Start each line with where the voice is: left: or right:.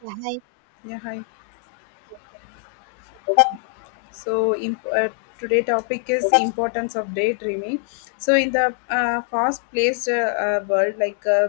right: Yeah, I,
left: Yeah, hi. So, imp- uh, Today topic is importance of daydreaming. In the fast-paced world,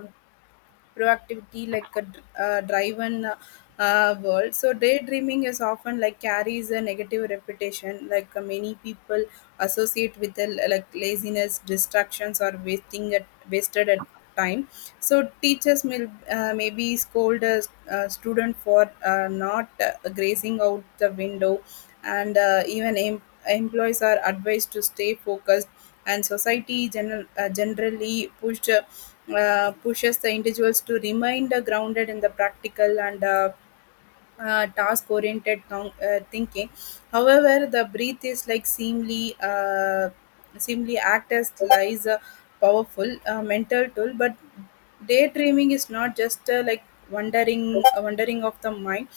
left: proactivity like a driven world. So daydreaming is often like carries a negative reputation, many people associate with like laziness, distractions, or wasting at wasted at time. So teachers maybe scold a, student for not grazing out the window, and even employees are advised to stay focused, and society generally pushed pushes the individuals to remain grounded in the practical and task oriented thinking. However, the breath is like seemly act as lies a powerful mental tool, but daydreaming is not just like wandering of the mind,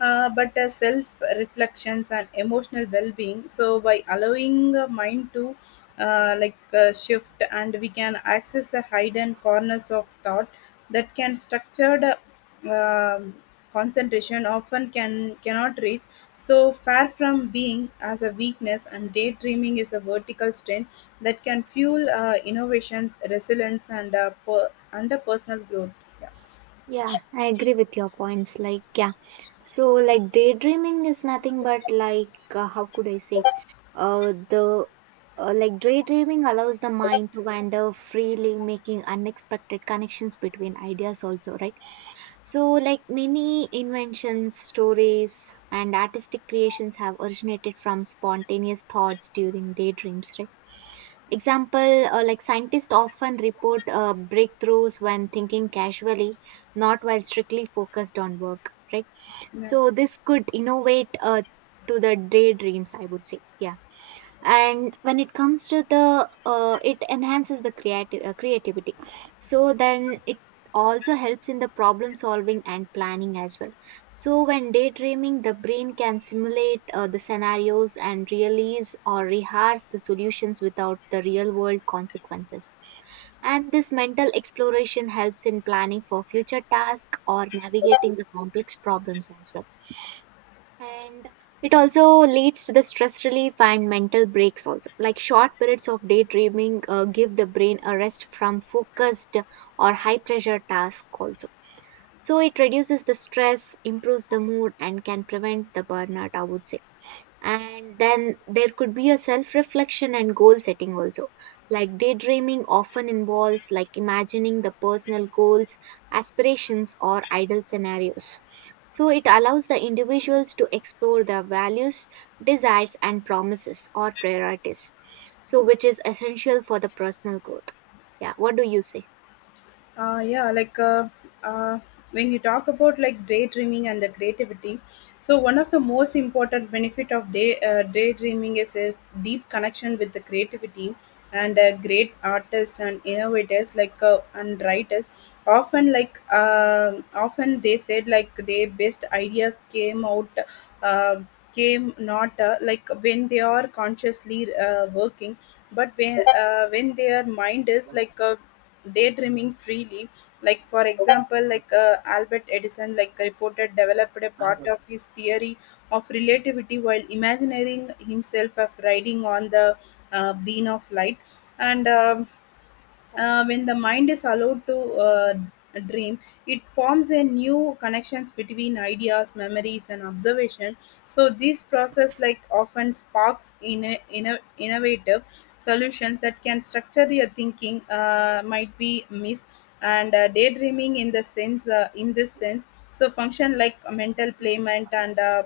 left: but self reflections and emotional well-being. So by allowing the mind to shift, and we can access the hidden corners of thought that can structured um concentration often can cannot reach. So far from being as a weakness, and daydreaming is a vertical strength that can fuel innovations, resilience, and per- under personal growth. Yeah.
right: yeah, I agree with your points. Like, yeah, so like daydreaming is nothing but like, how could I say, the like daydreaming allows the mind to wander freely, making unexpected connections between ideas, also, right? So, like, many inventions, stories, and artistic creations have originated from spontaneous thoughts during daydreams, right? Example, like scientists often report breakthroughs when thinking casually, not while strictly focused on work, right?
left: Yeah.
right: So this could innovate to the daydreams, I would say. Yeah, and when it comes to the it enhances the creative creativity, so then it also helps in the problem solving and planning as well. So when daydreaming, the brain can simulate the scenarios and realize or rehearse the solutions without the real world consequences, and this mental exploration helps in planning for future tasks or navigating the complex problems as well. And it also leads to the stress relief and mental breaks also, like short periods of daydreaming give the brain a rest from focused or high pressure task also. So it reduces the stress, improves the mood, and can prevent the burnout, I would say. And then there could be a self reflection and goal setting also, like daydreaming often involves like imagining the personal goals, aspirations, or ideal scenarios. So it allows the individuals to explore their values, desires, and promises or priorities, so which is essential for the personal growth. Yeah, what do you say?
left: uh, yeah like uh, uh, when you talk about like daydreaming and the creativity, so one of the most important benefit of daydreaming is its deep connection with the creativity, and great artists and innovators and writers often they said like their best ideas came out uh, came not like when they are consciously working, but when their mind is like daydreaming freely. Like for example Albert Edison like reported developed a part of his theory of relativity while imagining himself of riding on the beam of light. And when the mind is allowed to dream, it forms a new connections between ideas, memories, and observation. So this process like often sparks in a innovative solutions that can structure your thinking might be missed. And daydreaming in the sense, in this sense, so function like a mental playment and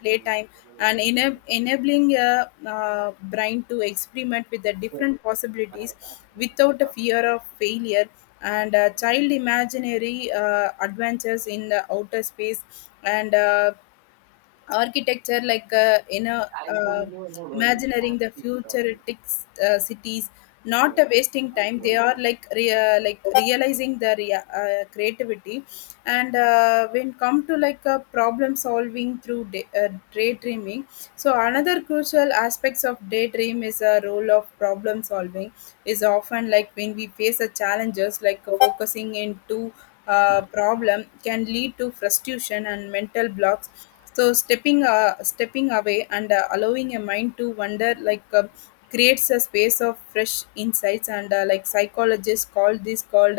left: playtime and enabling a brain to experiment with the different possibilities without a fear of failure. And child imaginary adventures in the outer space, and architecture like in a imagining the futuristic cities, not a wasting time. They are like creativity. And when come to like a problem solving through daydreaming, so another crucial aspects of daydream is a role of problem solving, is often like when we face a challenges like focusing into problem can lead to frustration and mental blocks. So stepping away and allowing a mind to wander like creates a space of fresh insights, and like psychologists call this called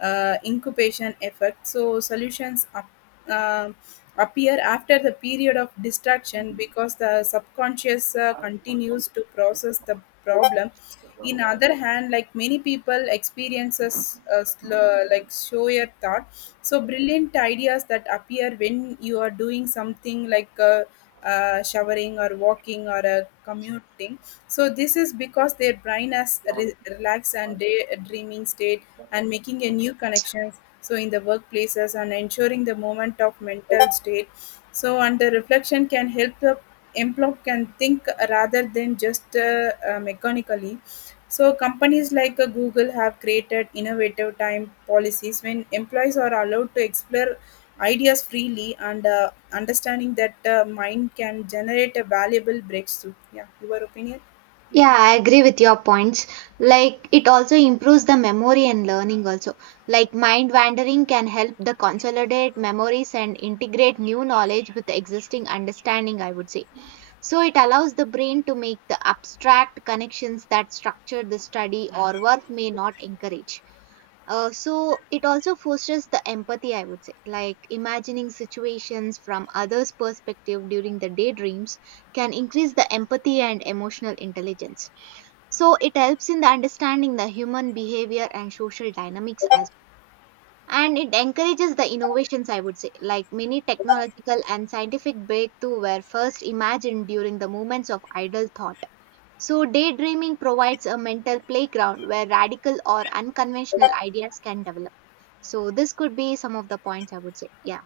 left: incubation effect. So solutions uh, appear after the period of distraction because the subconscious continues to process the problem. In other hand, like many people experiences like slower thought, so brilliant ideas that appear when you are doing something like showering or walking or commuting. So this is because their brain has relaxed and daydreaming state and making a new connections. So in the workplaces and ensuring the moment of mental state. So under reflection can help the employee can think rather than just mechanically. So companies like Google have created innovative time policies when employees are allowed to explore ideas freely, and understanding that mind can generate a valuable breakthrough. Yeah, your opinion?
right: Yeah, I agree with your points. Like, it also improves the memory and learning, also. Like, mind wandering can help the consolidate memories and integrate new knowledge with the existing understanding, I would say. So, it allows the brain to make the abstract connections that structured the study or work may not encourage. So, it also fosters the empathy, I would say. Like, imagining situations from others' perspective during the daydreams can increase the empathy and emotional intelligence. So it helps in the understanding the human behavior and social dynamics as well. And it encourages the innovations, I would say, like many technological and scientific breakthrough were first imagined during the moments of idle thought. So daydreaming provides a mental playground where radical or unconventional ideas can develop. So this could be some of the points I would say. Yeah.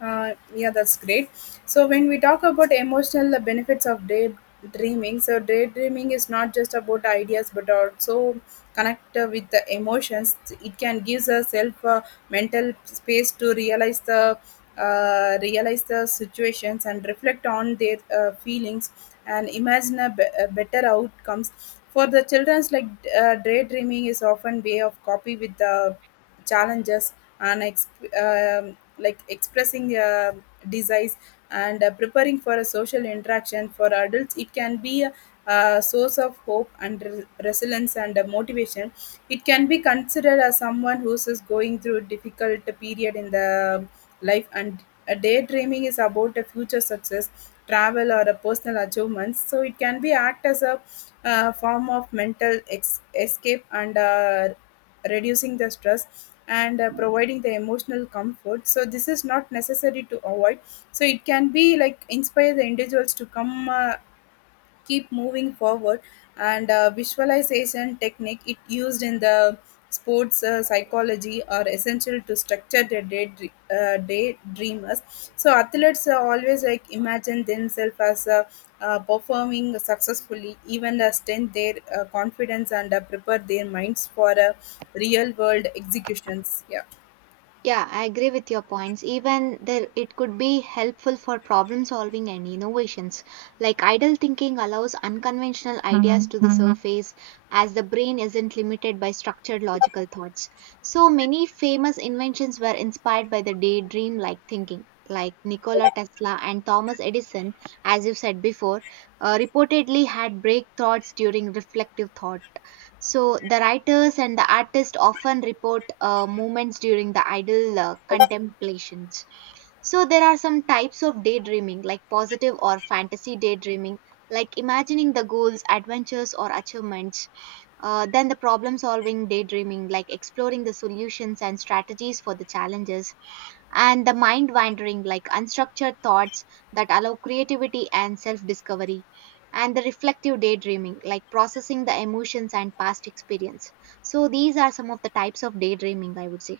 left: Yeah, that's great. So when we talk about emotional benefits of daydreaming, so daydreaming is not just about ideas but also connect with the emotions. It can give us self. Mental space to realize the situations and reflect on their feelings and imagine a better outcomes. For the children's like daydreaming is often way of copy with the challenges and like expressing desires and preparing for a social interaction. For adults it can be a source of hope and resilience and motivation. It can be considered as someone who is going through a difficult period in the life, and a daydreaming is about a future success, travel or a personal achievements. So it can be act as a form of mental escape and reducing the stress and providing the emotional comfort. So this is not necessary to avoid, so it can be like inspire the individuals to come keep moving forward. And visualization technique it used in the sports psychology are essential to structure their day dreamers. So athletes always like imagine themselves as performing successfully, even strengthen their confidence and prepare their minds for real world executions. Yeah.
right: Yeah, I agree with your points. Even there, it could be helpful for problem solving and innovations. Like idle thinking allows unconventional ideas, Mhm, to the mhm, surface as the brain isn't limited by structured logical thoughts. So many famous inventions were inspired by the daydream like thinking. Like Nikola Tesla and Thomas Edison, as you said before, reportedly had break thoughts during reflective thought. So the writers and the artists often report moments during the idle contemplations. So there are some types of daydreaming, like positive or fantasy daydreaming, like imagining the goals, adventures, or achievements. Then the problem solving daydreaming, like exploring the solutions and strategies for the challenges, and the mind wandering like unstructured thoughts that allow creativity and self discovery, and the reflective daydreaming like processing the emotions and past experience. So these are some of the types of daydreaming, I would say.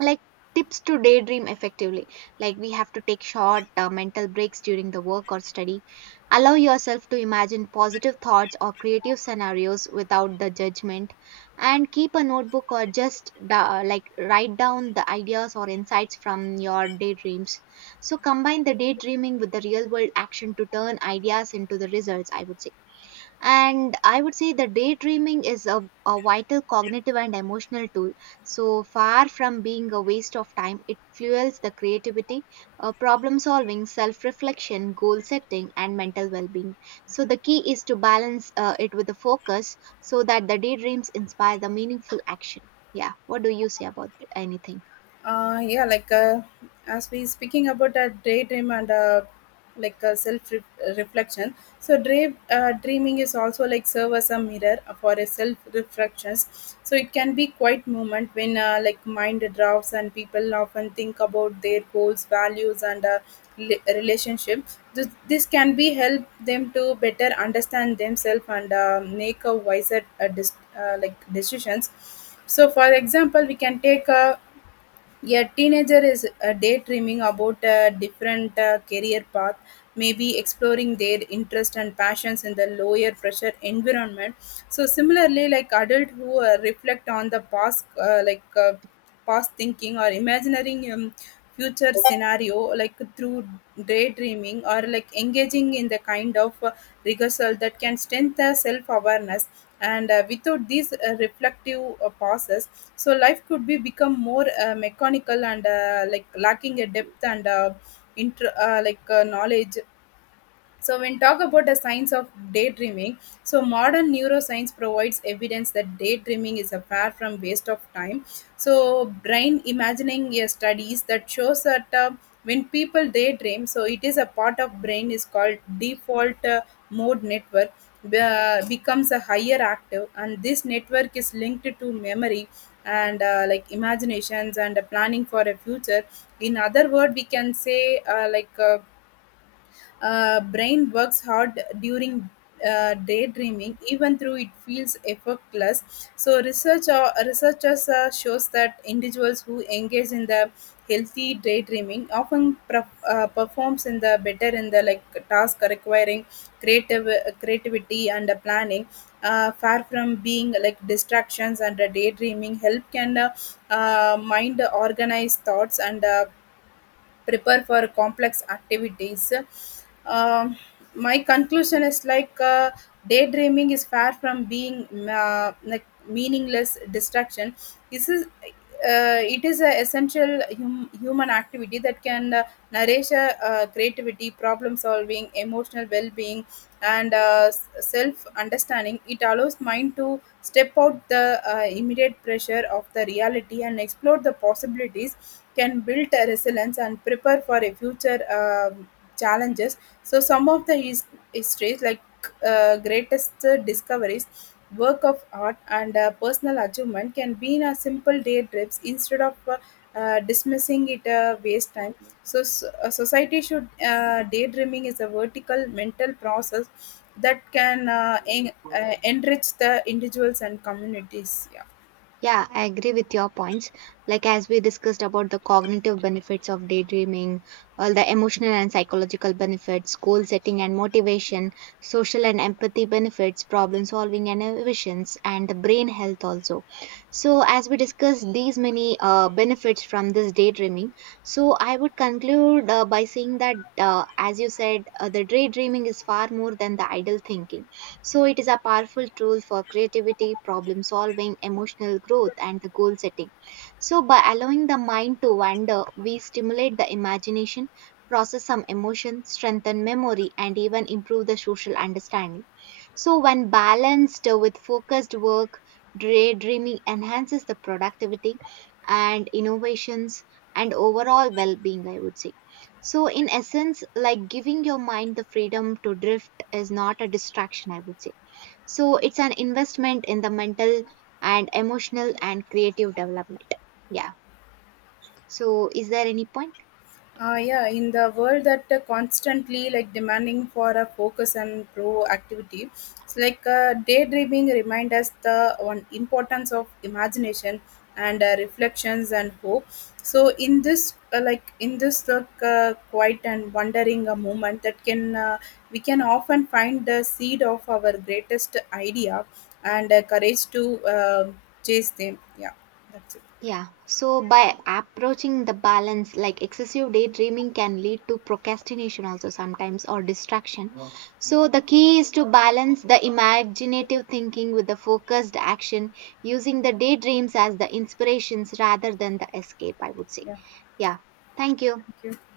right: Like, tips to daydream effectively: like we have to take short mental breaks during the work or study, allow yourself to imagine positive thoughts or creative scenarios without the judgment, and keep a notebook or just like write down the ideas or insights from your daydreams. So combine the daydreaming with the real world action to turn ideas into the results, I would say. And I would say the daydreaming is a vital cognitive and emotional tool. So far from being a waste of time, it fuels the creativity, problem solving, self reflection, goal setting, and mental well being. So the key is to balance it with the focus so that the daydreams inspire the meaningful action. Yeah, what do you say about anything?
left: uh yeah like uh, as we speaking about a daydream and like a reflection, so dreaming is also like serve as a mirror for a self reflections. So it can be quite moment when like mind drafts and people often think about their goals, values, and relationship. This can be help them to better understand themselves and make a wiser decisions. So for example we can take a teenager is daydreaming about a different career path, maybe exploring their interests and passions in the lower pressure environment. So similarly, like adult who reflect on the past, past thinking or imagining future scenario, like through daydreaming or like engaging in the kind of rehearsal that can strengthen self awareness. And without these reflective pauses, so life could be become more mechanical and like lacking a depth and knowledge. So when talk about the science of daydreaming, so modern neuroscience provides evidence that daydreaming is a far from waste of time. So brain imagining studies that shows that when people daydream, so it is a part of brain is called default mode network becomes a higher active, and this network is linked to memory and like imaginations and planning for a future. In other word, we can say brain works hard during daydreaming, even though it feels effortless. So researchers shows that individuals who engage in the healthy daydreaming often performs in the better in the like task requiring creative creativity and planning. Far from being like distractions, and daydreaming help can mind organize thoughts and prepare for complex activities. Um, my conclusion is daydreaming is far from being like meaningless distraction. This is it is an essential human activity that can nourish creativity, problem solving, emotional well being, and self understanding. It allows mind to step out the immediate pressure of the reality and explore the possibilities, can build a resilience and prepare for a future challenges. So some of the histories like greatest discoveries, work of art, and personal achievement can be in a simple day trips instead of dismissing it a waste time. So a society should daydreaming is a vertical mental process that can enrich the individuals and communities. Yeah.
right: Yeah, I agree with your points. Like, as we discussed about the cognitive benefits of daydreaming, all the emotional and psychological benefits, goal setting and motivation, social and empathy benefits, problem solving and innovations, and the brain health also. So, as we discussed these many benefits from this daydreaming, so I would conclude by saying that, as you said, the daydreaming is far more than the idle thinking. So, it is a powerful tool for creativity, problem solving, emotional growth, and the goal setting. So, by allowing the mind to wander, we stimulate the imagination, process some emotion, strengthen memory, and even improve the social understanding. So, when balanced with focused work, daydreaming enhances the productivity and innovations and overall well being, I would say. So, in essence, like giving your mind the freedom to drift is not a distraction, I would say. So it's an investment in the mental and emotional and creative development. Yeah. So is there any point?
left: Yeah, in the world that constantly like demanding for a focus and proactivity, it's like daydreaming remind us the one importance of imagination and reflections and hope. So in this quiet and wondering a moment that can we can often find the seed of our greatest idea and courage to chase them. Yeah, that's it.
right: Yeah. So by approaching the balance, like excessive daydreaming can lead to procrastination also sometimes or distraction. Wow. So the key is to balance the imaginative thinking with the focused action, using the daydreams as the inspirations rather than the escape, I would say.
left: Yeah,
right: Yeah. Thank you.
left: thank you.